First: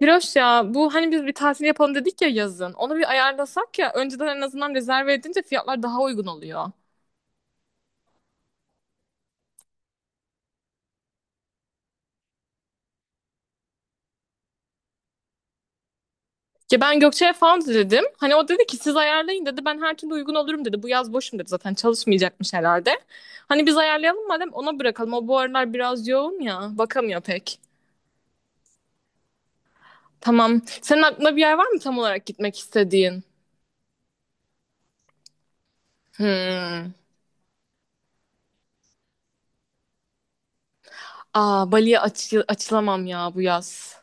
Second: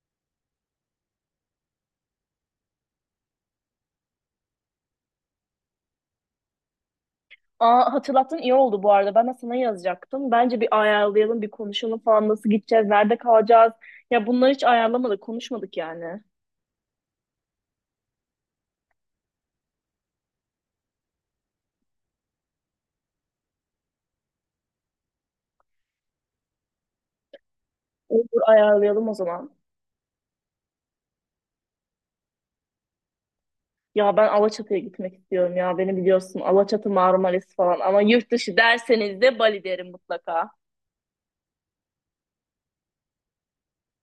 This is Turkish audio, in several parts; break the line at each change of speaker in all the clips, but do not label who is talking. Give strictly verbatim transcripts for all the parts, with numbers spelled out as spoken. Hiroş ya bu hani biz bir tatil yapalım dedik ya yazın. Onu bir ayarlasak ya önceden en azından rezerve edince fiyatlar daha uygun oluyor.
Aa, hatırlattın iyi oldu bu arada. Ben de sana yazacaktım. Bence bir ayarlayalım, bir konuşalım falan. Nasıl gideceğiz, nerede kalacağız? Ya bunları hiç ayarlamadık, konuşmadık yani.
Ya ben Gökçe'ye falan dedim. Hani o dedi ki siz ayarlayın dedi. Ben her türlü uygun olurum dedi. Bu yaz boşum dedi, zaten çalışmayacakmış herhalde. Hani biz ayarlayalım madem, ona bırakalım. O bu aralar biraz yoğun ya. Bakamıyor pek.
Olur ayarlayalım o zaman.
Tamam. Senin aklında bir yer var mı tam olarak gitmek istediğin?
Ya ben Alaçatı'ya gitmek istiyorum ya. Beni biliyorsun Alaçatı,
Hmm.
Marmaris falan. Ama yurt dışı derseniz de Bali derim mutlaka.
Aa, Bali'ye açı- açılamam ya bu yaz.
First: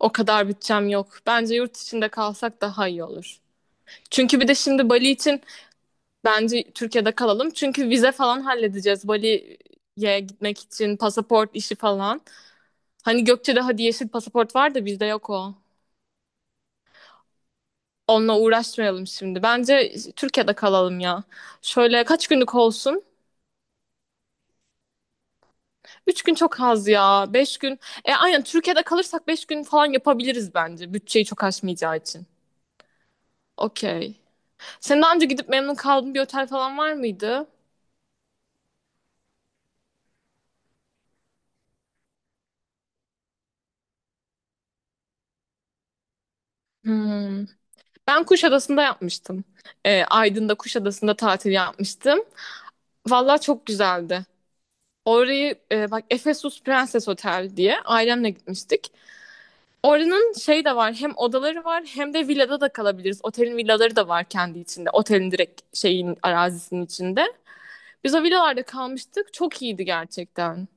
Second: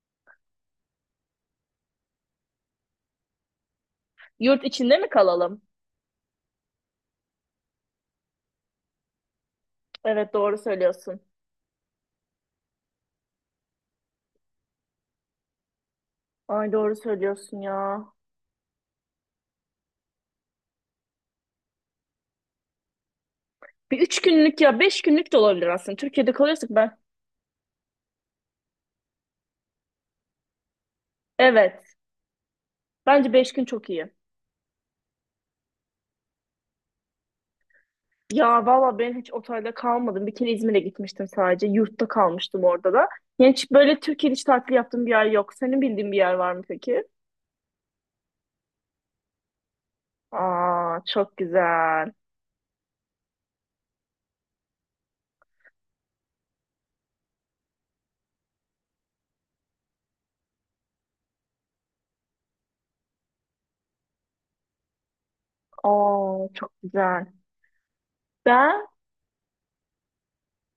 O kadar bütçem yok. Bence yurt içinde kalsak daha iyi olur. Çünkü bir de
Yurt
şimdi
içinde mi
Bali için
kalalım?
bence Türkiye'de kalalım. Çünkü vize falan halledeceğiz. Bali'ye
Evet doğru
gitmek için
söylüyorsun.
pasaport işi falan. Hani Gökçe'de hadi yeşil pasaport var da bizde yok o.
Ay doğru söylüyorsun ya.
Onunla uğraşmayalım şimdi. Bence Türkiye'de kalalım ya. Şöyle, kaç günlük olsun?
Bir üç günlük ya beş günlük de olabilir aslında.
Üç
Türkiye'de
gün çok
kalıyorsak
az
ben.
ya. Beş gün. E aynen, Türkiye'de kalırsak beş gün falan yapabiliriz bence. Bütçeyi çok
Evet.
aşmayacağı için.
Bence beş gün çok iyi.
Okey. Sen daha önce gidip memnun kaldığın bir otel falan var mıydı?
Ya valla ben hiç otelde kalmadım. Bir kere İzmir'e gitmiştim sadece. Yurtta kalmıştım orada da. Yani hiç böyle Türkiye'de hiç tatil yaptığım bir yer yok. Senin bildiğin bir yer var mı peki?
Hmm. Ben Kuşadası'nda yapmıştım. E, Aydın'da
Aa
Kuşadası'nda
çok
tatil
güzel.
yapmıştım. Vallahi çok güzeldi. Orayı e, bak, Efesus Prenses Otel diye ailemle gitmiştik. Oranın şey de var, hem odaları var hem de villada da kalabiliriz. Otelin villaları da var kendi içinde. Otelin direkt şeyin
Aa çok
arazisinin içinde.
güzel.
Biz o villalarda
Ben
kalmıştık. Çok iyiydi gerçekten.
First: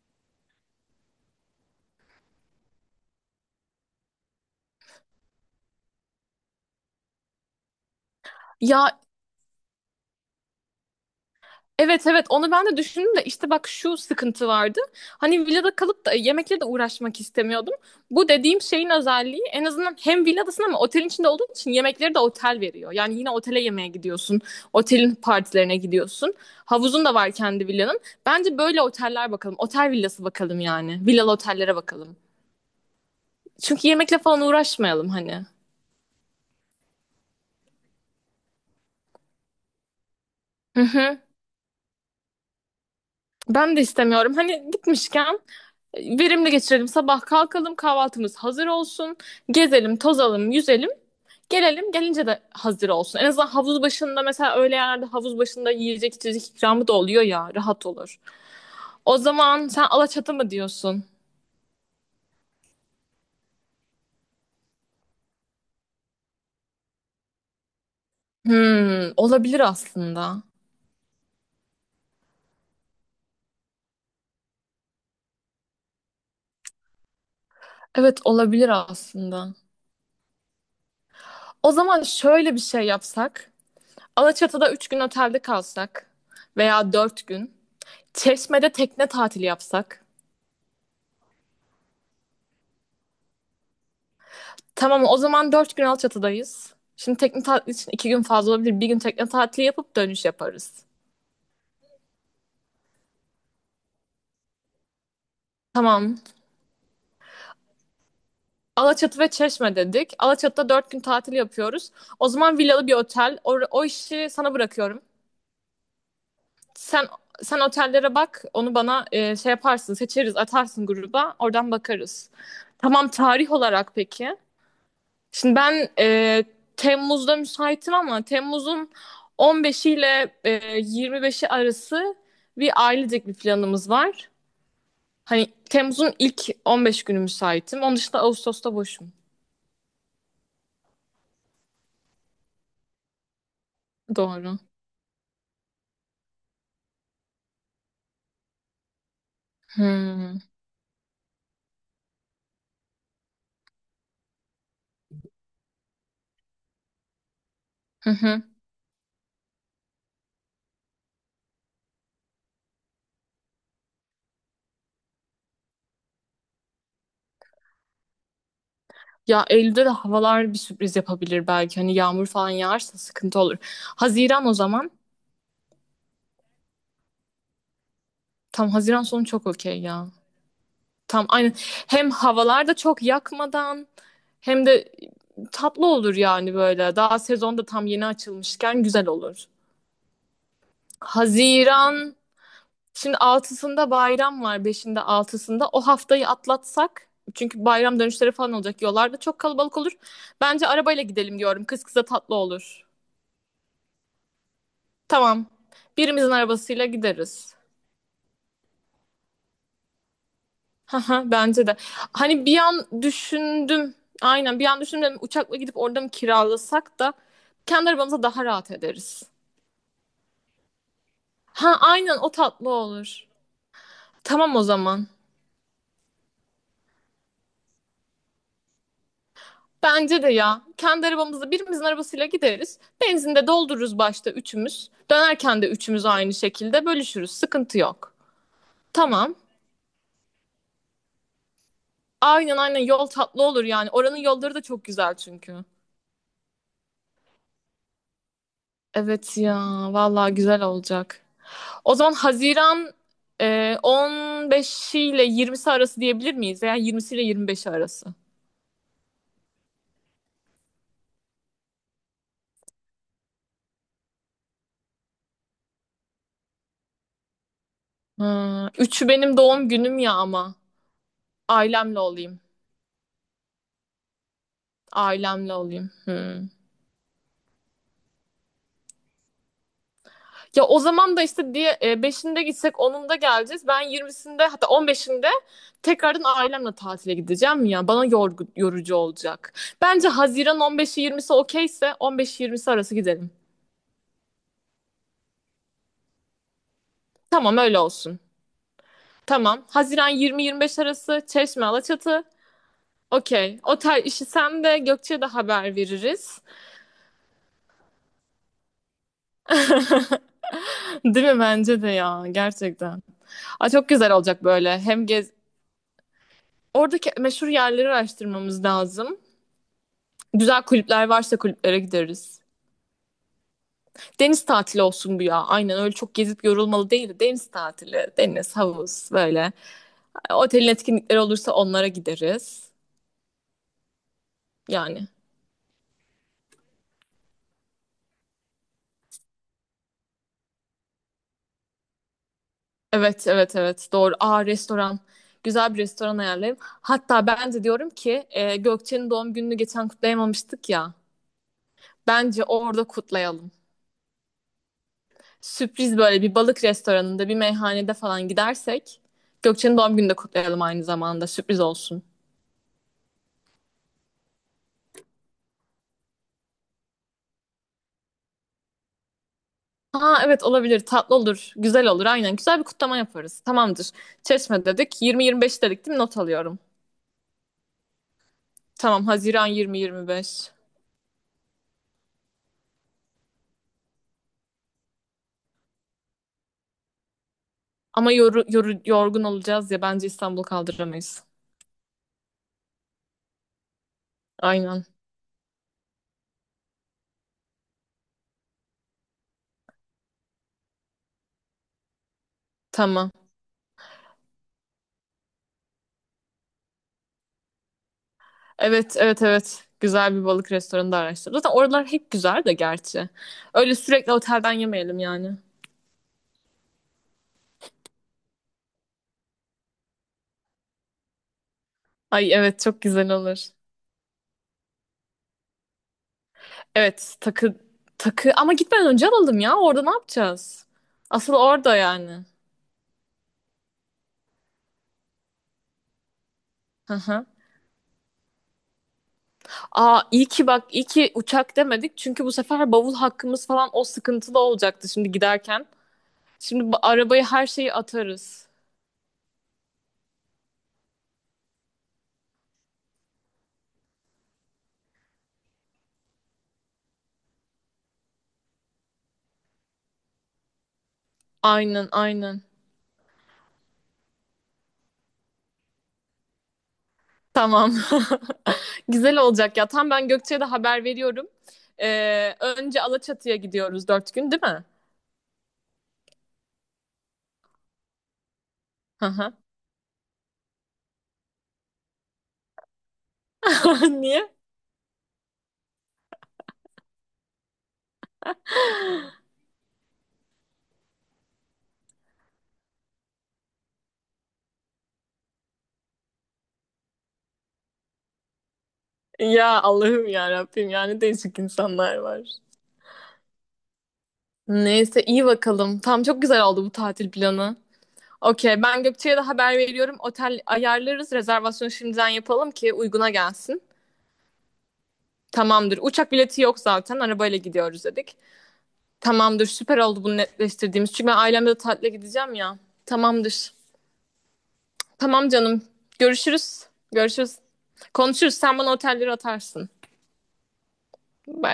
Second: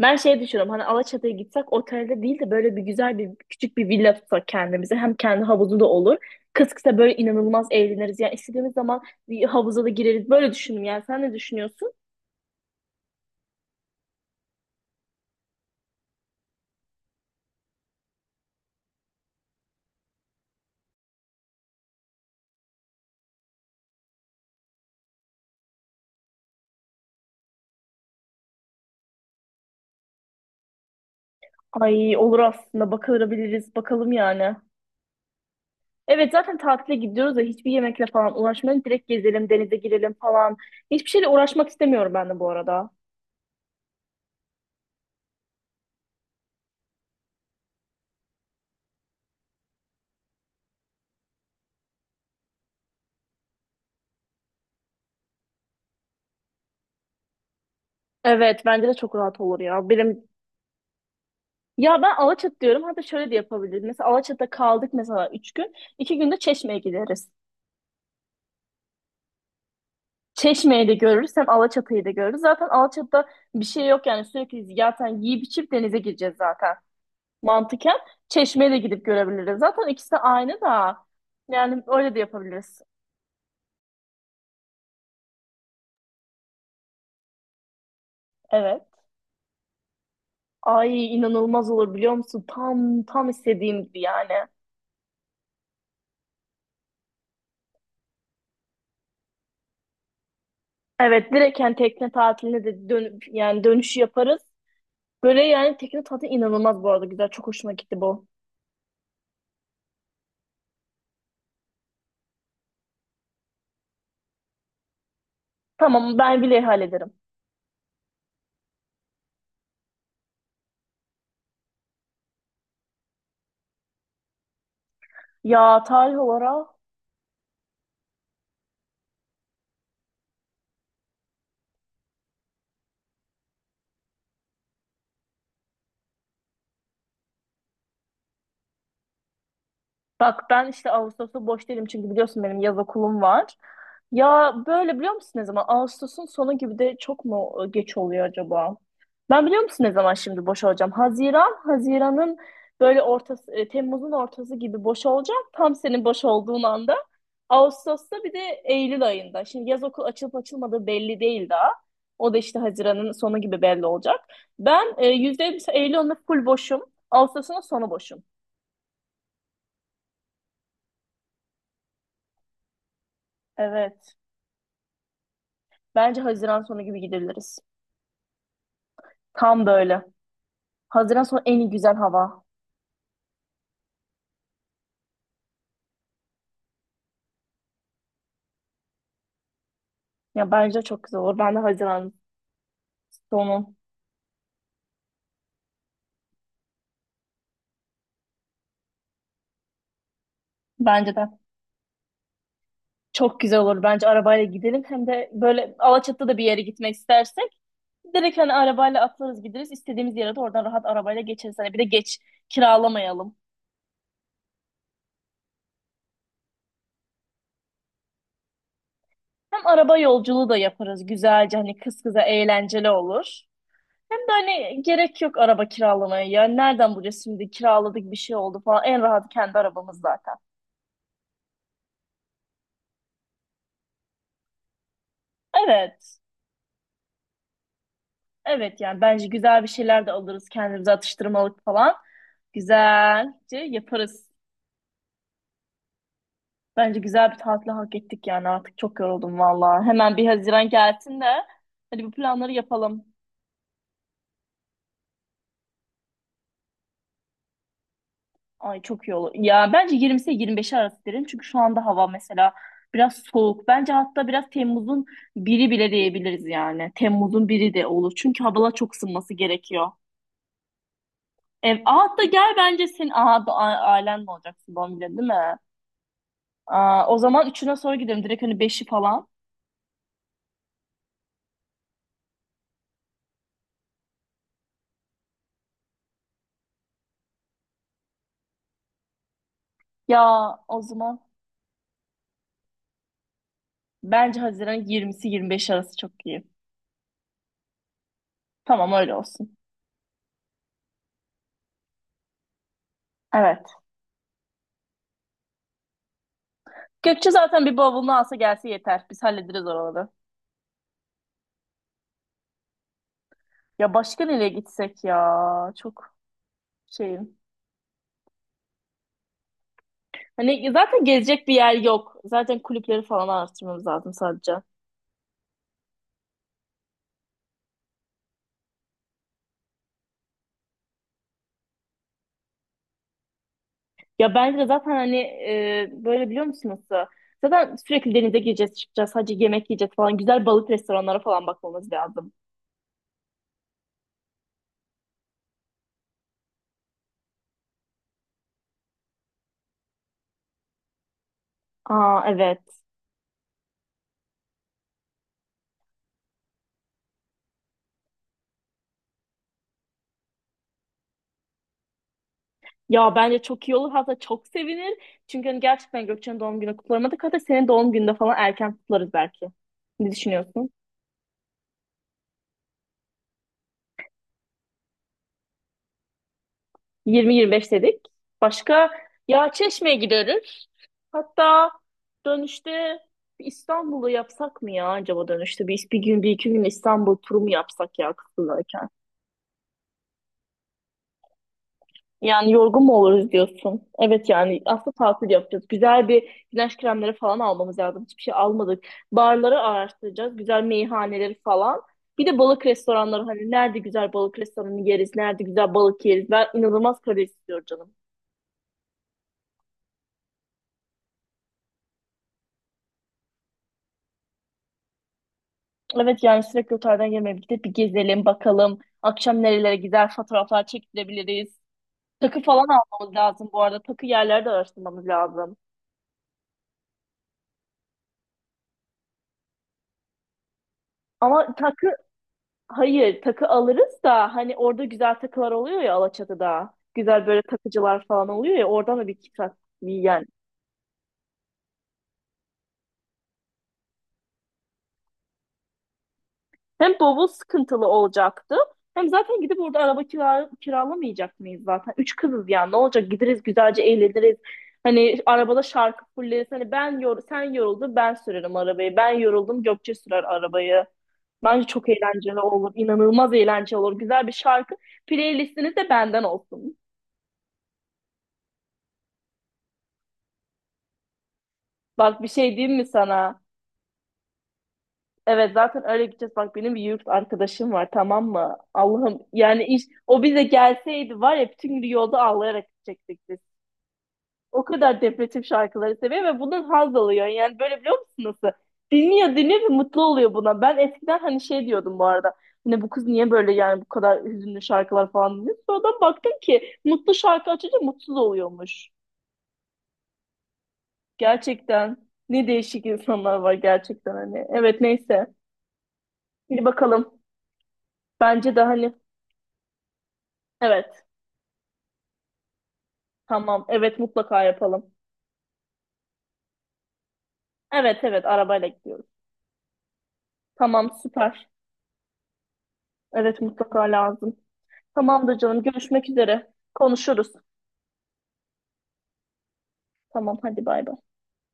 ben şey düşünüyorum. Hani Alaçatı'ya gitsek otelde değil de böyle bir güzel bir küçük bir villa tutsak kendimize. Hem kendi havuzu da olur. Kız kısa böyle inanılmaz eğleniriz. Yani istediğimiz
Ya,
zaman bir havuza da gireriz. Böyle düşündüm yani. Sen ne düşünüyorsun?
evet evet, onu ben de düşündüm de işte bak şu sıkıntı vardı. Hani villada kalıp da yemekle de uğraşmak istemiyordum. Bu dediğim şeyin özelliği, en azından hem villadasın ama otelin içinde olduğun için yemekleri de otel veriyor. Yani yine otele yemeğe gidiyorsun. Otelin partilerine gidiyorsun. Havuzun da var kendi villanın. Bence böyle oteller bakalım. Otel villası bakalım yani. Villalı otellere
Ay
bakalım.
olur aslında. Bakılabiliriz.
Çünkü
Bakalım
yemekle falan
yani.
uğraşmayalım hani.
Evet zaten tatile gidiyoruz da hiçbir yemekle falan uğraşmayalım. Direkt gezelim, denize girelim falan.
Hı
Hiçbir
hı.
şeyle uğraşmak istemiyorum ben de bu arada.
Ben de istemiyorum. Hani gitmişken verimli geçirelim. Sabah kalkalım, kahvaltımız hazır olsun. Gezelim, tozalım, yüzelim. Gelelim, gelince de hazır olsun. En azından havuz başında mesela, öyle yerlerde havuz başında yiyecek içecek ikramı da oluyor ya. Rahat olur.
Evet bence de çok
O
rahat olur
zaman sen
ya. Benim
Alaçatı mı diyorsun?
ya ben Alaçatı diyorum. Hatta şöyle de yapabiliriz. Mesela Alaçatı'da kaldık mesela üç gün. İki günde Çeşme'ye gideriz.
Hmm, olabilir aslında.
Çeşme'yi de görürüz hem Alaçatı'yı da görürüz. Zaten Alaçatı'da bir şey yok yani sürekli zaten yiyip içip denize gireceğiz zaten. Mantıken
Evet olabilir
Çeşme'ye de gidip
aslında.
görebiliriz. Zaten ikisi de aynı da
O
yani
zaman
öyle de
şöyle bir
yapabiliriz.
şey yapsak. Alaçatı'da üç gün otelde kalsak veya dört gün. Çeşme'de
Evet.
tekne tatili yapsak.
Ay inanılmaz olur biliyor musun? Tam tam istediğim gibi yani.
Tamam, o zaman dört gün Alçatı'dayız. Şimdi tekne tatili için iki gün fazla olabilir. Bir gün tekne tatili yapıp dönüş yaparız.
Evet direkt yani tekne tatiline de dön yani dönüşü yaparız. Böyle yani tekne
Tamam.
tatili inanılmaz bu arada güzel. Çok hoşuma gitti bu.
Alaçatı ve Çeşme dedik. Alaçatı'da dört gün tatil yapıyoruz. O zaman villalı bir otel. O, o işi sana bırakıyorum.
Tamam ben bile
Sen
hallederim.
sen otellere bak. Onu bana e, şey yaparsın, seçeriz, atarsın gruba. Oradan bakarız. Tamam, tarih olarak peki. Şimdi
Ya
ben
tarih
e,
olarak
Temmuz'da müsaitim ama Temmuz'un on beşi ile e, yirmi beşi arası bir ailecek bir planımız var. Hani Temmuz'un ilk on beş günü müsaitim. Onun dışında Ağustos'ta boşum.
bak ben işte Ağustos'ta boş değilim çünkü biliyorsun benim yaz okulum var. Ya
Doğru.
böyle biliyor musun ne zaman? Ağustos'un sonu gibi de çok mu e, geç oluyor acaba? Ben biliyor musun ne zaman
Hmm.
şimdi boş olacağım? Haziran, Haziran'ın böyle ortası, e, Temmuz'un ortası gibi boş olacağım. Tam senin boş olduğun anda.
Hı
Ağustos'ta bir de
hı.
Eylül ayında. Şimdi yaz okul açılıp açılmadığı belli değil daha. O da işte Haziran'ın sonu gibi belli olacak. Ben e, yüzde elli Eylül ayında full boşum. Ağustos'un sonu boşum.
Ya Eylül'de de havalar bir sürpriz yapabilir belki. Hani yağmur falan yağarsa sıkıntı olur.
Evet.
Haziran o zaman.
Bence Haziran sonu gibi gidiliriz.
Tam Haziran sonu çok
Tam
okey
böyle.
ya.
Haziran
Tam
sonu
aynen.
en iyi güzel
Hem
hava.
havalar da çok yakmadan hem de tatlı olur yani böyle. Daha sezon da tam yeni açılmışken güzel olur.
Ya bence çok güzel olur. Ben de Haziran
Haziran şimdi
sonu.
altısında bayram var. Beşinde altısında o haftayı atlatsak, çünkü bayram dönüşleri falan olacak. Yollarda çok kalabalık olur. Bence arabayla
Bence de.
gidelim diyorum. Kız kıza tatlı olur.
Çok güzel olur. Bence arabayla gidelim. Hem de
Tamam.
böyle
Birimizin
Alaçatı'da bir yere
arabasıyla
gitmek istersek
gideriz.
direkt hani arabayla atlarız gideriz. İstediğimiz yere de oradan rahat arabayla
Haha,
geçeriz.
bence
Hani
de.
bir de geç
Hani bir an
kiralamayalım.
düşündüm. Aynen, bir an düşündüm, dedim, uçakla gidip orada mı kiralasak da kendi arabamıza daha rahat ederiz.
Hem araba yolculuğu da yaparız. Güzelce hani
Ha
kız
aynen,
kıza
o tatlı
eğlenceli
olur.
olur. Hem de
Tamam o
hani
zaman.
gerek yok araba kiralamaya. Ya nereden bulacağız şimdi kiraladık bir şey oldu falan. En rahat kendi arabamız
Bence de
zaten.
ya. Kendi arabamızla birimizin arabasıyla gideriz. Benzin de doldururuz başta üçümüz. Dönerken de üçümüz
Evet.
aynı şekilde bölüşürüz. Sıkıntı yok.
Evet yani bence
Tamam.
güzel bir şeyler de alırız kendimize atıştırmalık falan.
Aynen aynen, yol tatlı
Güzelce
olur yani. Oranın
yaparız.
yolları da çok güzel çünkü.
Bence güzel bir tatil hak ettik yani artık çok
Evet
yoruldum
ya.
valla. Hemen bir
Vallahi güzel
Haziran gelsin
olacak.
de
O
hadi bu
zaman
planları
Haziran
yapalım.
e, on beş ile yirmisi arası diyebilir miyiz? Yani yirmisi ile yirmi beşi arası.
Ay çok iyi olur. Ya bence yirmisi yirmi beşi arası derim çünkü şu anda hava mesela biraz soğuk. Bence hatta biraz Temmuz'un biri bile diyebiliriz yani. Temmuz'un biri de olur çünkü
Ha,
havalar çok
üçü
ısınması
benim doğum
gerekiyor.
günüm ya ama.
Ev,
Ailemle
Aa, hatta
olayım.
gel bence senin aa, bu a- ailen mi olacaksın doğum günü değil
Ailemle
mi?
olayım. Hmm.
Aa, o zaman üçüne sonra gidelim direkt hani beşi falan.
Ya o zaman da işte diye e, beşinde gitsek onunda geleceğiz. Ben yirmisinde hatta on beşinde tekrardan ailemle tatile gideceğim ya. Bana yorgu- yorucu olacak. Bence
Ya
Haziran
o
on beşi
zaman
yirmisi okeyse on beşi yirmisi arası gidelim.
Bence Haziran yirmisi yirmi beş arası çok iyi.
Tamam öyle olsun.
Tamam öyle olsun.
Tamam. Haziran yirmi yirmi beş arası Çeşme Alaçatı. Okey.
Evet.
O tar işi sen de Gökçe'ye de haber veririz.
Gökçe zaten bir bavulunu alsa gelse yeter. Biz hallederiz oraları.
Değil mi? Bence de ya. Gerçekten. Aa, çok
Ya
güzel
başka
olacak
nereye
böyle.
gitsek
Hem gez...
ya? Çok
Oradaki
şeyim.
meşhur yerleri araştırmamız lazım. Güzel
Hani zaten
kulüpler varsa
gezecek bir yer
kulüplere
yok.
gideriz.
Zaten kulüpleri falan araştırmamız lazım
Deniz
sadece.
tatili olsun bu ya. Aynen öyle, çok gezip yorulmalı değil de deniz tatili, deniz, havuz böyle. Otelin etkinlikleri olursa onlara gideriz.
Ya bence de zaten
Yani.
hani e, böyle biliyor musunuz? da, Zaten sürekli denize gireceğiz, çıkacağız. Sadece yemek yiyeceğiz falan. Güzel balık restoranlara falan bakmamız lazım.
Evet, evet, evet. Doğru. Aa, restoran. Güzel bir restoran ayarlayayım. Hatta ben de diyorum ki, e, Gökçe'nin doğum gününü geçen kutlayamamıştık ya.
Aa
Bence
evet.
orada kutlayalım. Sürpriz, böyle bir balık restoranında, bir meyhanede falan gidersek Gökçe'nin doğum gününü de kutlayalım aynı zamanda. Sürpriz olsun.
Ya bence çok iyi olur hatta çok sevinir. Çünkü hani gerçekten Gökçen'in doğum günü kutlamadık. Hatta senin doğum gününde falan erken kutlarız belki. Ne
Ha evet,
düşünüyorsun?
olabilir. Tatlı olur. Güzel olur. Aynen. Güzel bir kutlama yaparız. Tamamdır. Çeşme dedik. yirmi yirmi beş dedik değil mi? Not alıyorum.
yirmi yirmi beş dedik. Başka
Tamam. Haziran
ya Çeşme'ye
yirmi yirmi beş.
gideriz. Hatta dönüşte bir İstanbul'u yapsak mı ya acaba dönüşte? Bir, bir gün, bir iki gün İstanbul turu mu yapsak ya
Ama yoru, yoru-
kısımdayken?
yorgun olacağız ya. Bence İstanbul kaldıramayız.
Yani yorgun mu oluruz diyorsun. Evet yani
Aynen.
aslında tatil yapacağız. Güzel bir güneş kremleri falan almamız lazım. Hiçbir şey almadık. Barları araştıracağız. Güzel meyhaneleri falan. Bir de balık
Tamam.
restoranları hani nerede güzel balık restoranı yeriz, nerede güzel balık yeriz. Ben inanılmaz kare istiyorum canım.
Evet, evet, evet. Güzel bir balık restoranı da araştır. Zaten oralar hep güzel de gerçi. Öyle sürekli otelden yemeyelim yani.
Evet yani sürekli otelden yemeğe gidip bir gezelim bakalım. Akşam nerelere gider fotoğraflar çektirebiliriz.
Ay
Takı
evet
falan
çok güzel
almamız
olur.
lazım bu arada. Takı yerlerde araştırmamız lazım.
Evet takı, takı ama gitmeden önce alalım ya. Orada ne yapacağız? Asıl
Ama
orada
takı
yani.
Hayır, takı alırız da hani orada güzel takılar oluyor ya Alaçatı'da.
Hı
Güzel
hı.
böyle takıcılar falan oluyor ya oradan da bir kitap
Aa, iyi
yani.
ki bak, iyi ki uçak demedik. Çünkü bu sefer bavul hakkımız falan o sıkıntılı olacaktı şimdi giderken. Şimdi ba-
Hem
arabaya
bavul
her şeyi
sıkıntılı
atarız.
olacaktı. Hem zaten gidip orada araba kira kiralamayacak mıyız zaten? Üç kızız yani ne olacak gideriz güzelce eğleniriz. Hani arabada şarkı fulleriz. Hani ben yor sen yoruldun ben sürerim arabayı. Ben yoruldum Gökçe sürer arabayı. Bence
Aynen
çok eğlenceli
aynen.
olur. inanılmaz eğlenceli olur. Güzel bir şarkı. Playlistiniz de benden olsun.
Tamam. Güzel olacak ya. Tam ben Gökçe'ye de haber veriyorum.
Bak bir
Ee,
şey diyeyim
önce
mi
Alaçatı'ya
sana?
gidiyoruz dört gün değil mi?
Evet zaten öyle gideceğiz. Bak benim bir yurt arkadaşım var tamam mı?
Hı
Allah'ım
hı.
yani iş o bize gelseydi var ya bütün gün yolda ağlayarak gidecektik biz.
Niye?
O kadar depresif şarkıları seviyor ve bundan haz alıyor. Yani böyle biliyor musun nasıl? Dinliyor dinliyor ve mutlu oluyor buna. Ben eskiden hani şey diyordum bu arada. Hani bu kız niye böyle yani bu kadar hüzünlü şarkılar falan dinliyor. Sonradan baktım ki mutlu şarkı açınca mutsuz oluyormuş.
Ya Allah'ım ya Rabbim, yani değişik
Gerçekten
insanlar var.
ne değişik insanlar var gerçekten hani. Evet
Neyse iyi
neyse.
bakalım. Tamam çok güzel
Bir
oldu bu tatil
bakalım.
planı.
Bence de
Okey, ben
hani
Gökçe'ye de haber veriyorum. Otel
evet.
ayarlarız. Rezervasyonu şimdiden yapalım ki uyguna gelsin.
Tamam. Evet mutlaka yapalım.
Tamamdır. Uçak bileti yok zaten. Arabayla gidiyoruz
Evet
dedik.
evet arabayla gidiyoruz.
Tamamdır. Süper oldu bunu
Tamam
netleştirdiğimiz. Çünkü ben
süper.
ailemle de tatile gideceğim ya.
Evet
Tamamdır.
mutlaka lazım.
Tamam
Tamamdır canım
canım.
görüşmek üzere.
Görüşürüz.
Konuşuruz.
Görüşürüz. Konuşuruz. Sen bana otelleri atarsın.
Tamam hadi bay bay.
Bay bay.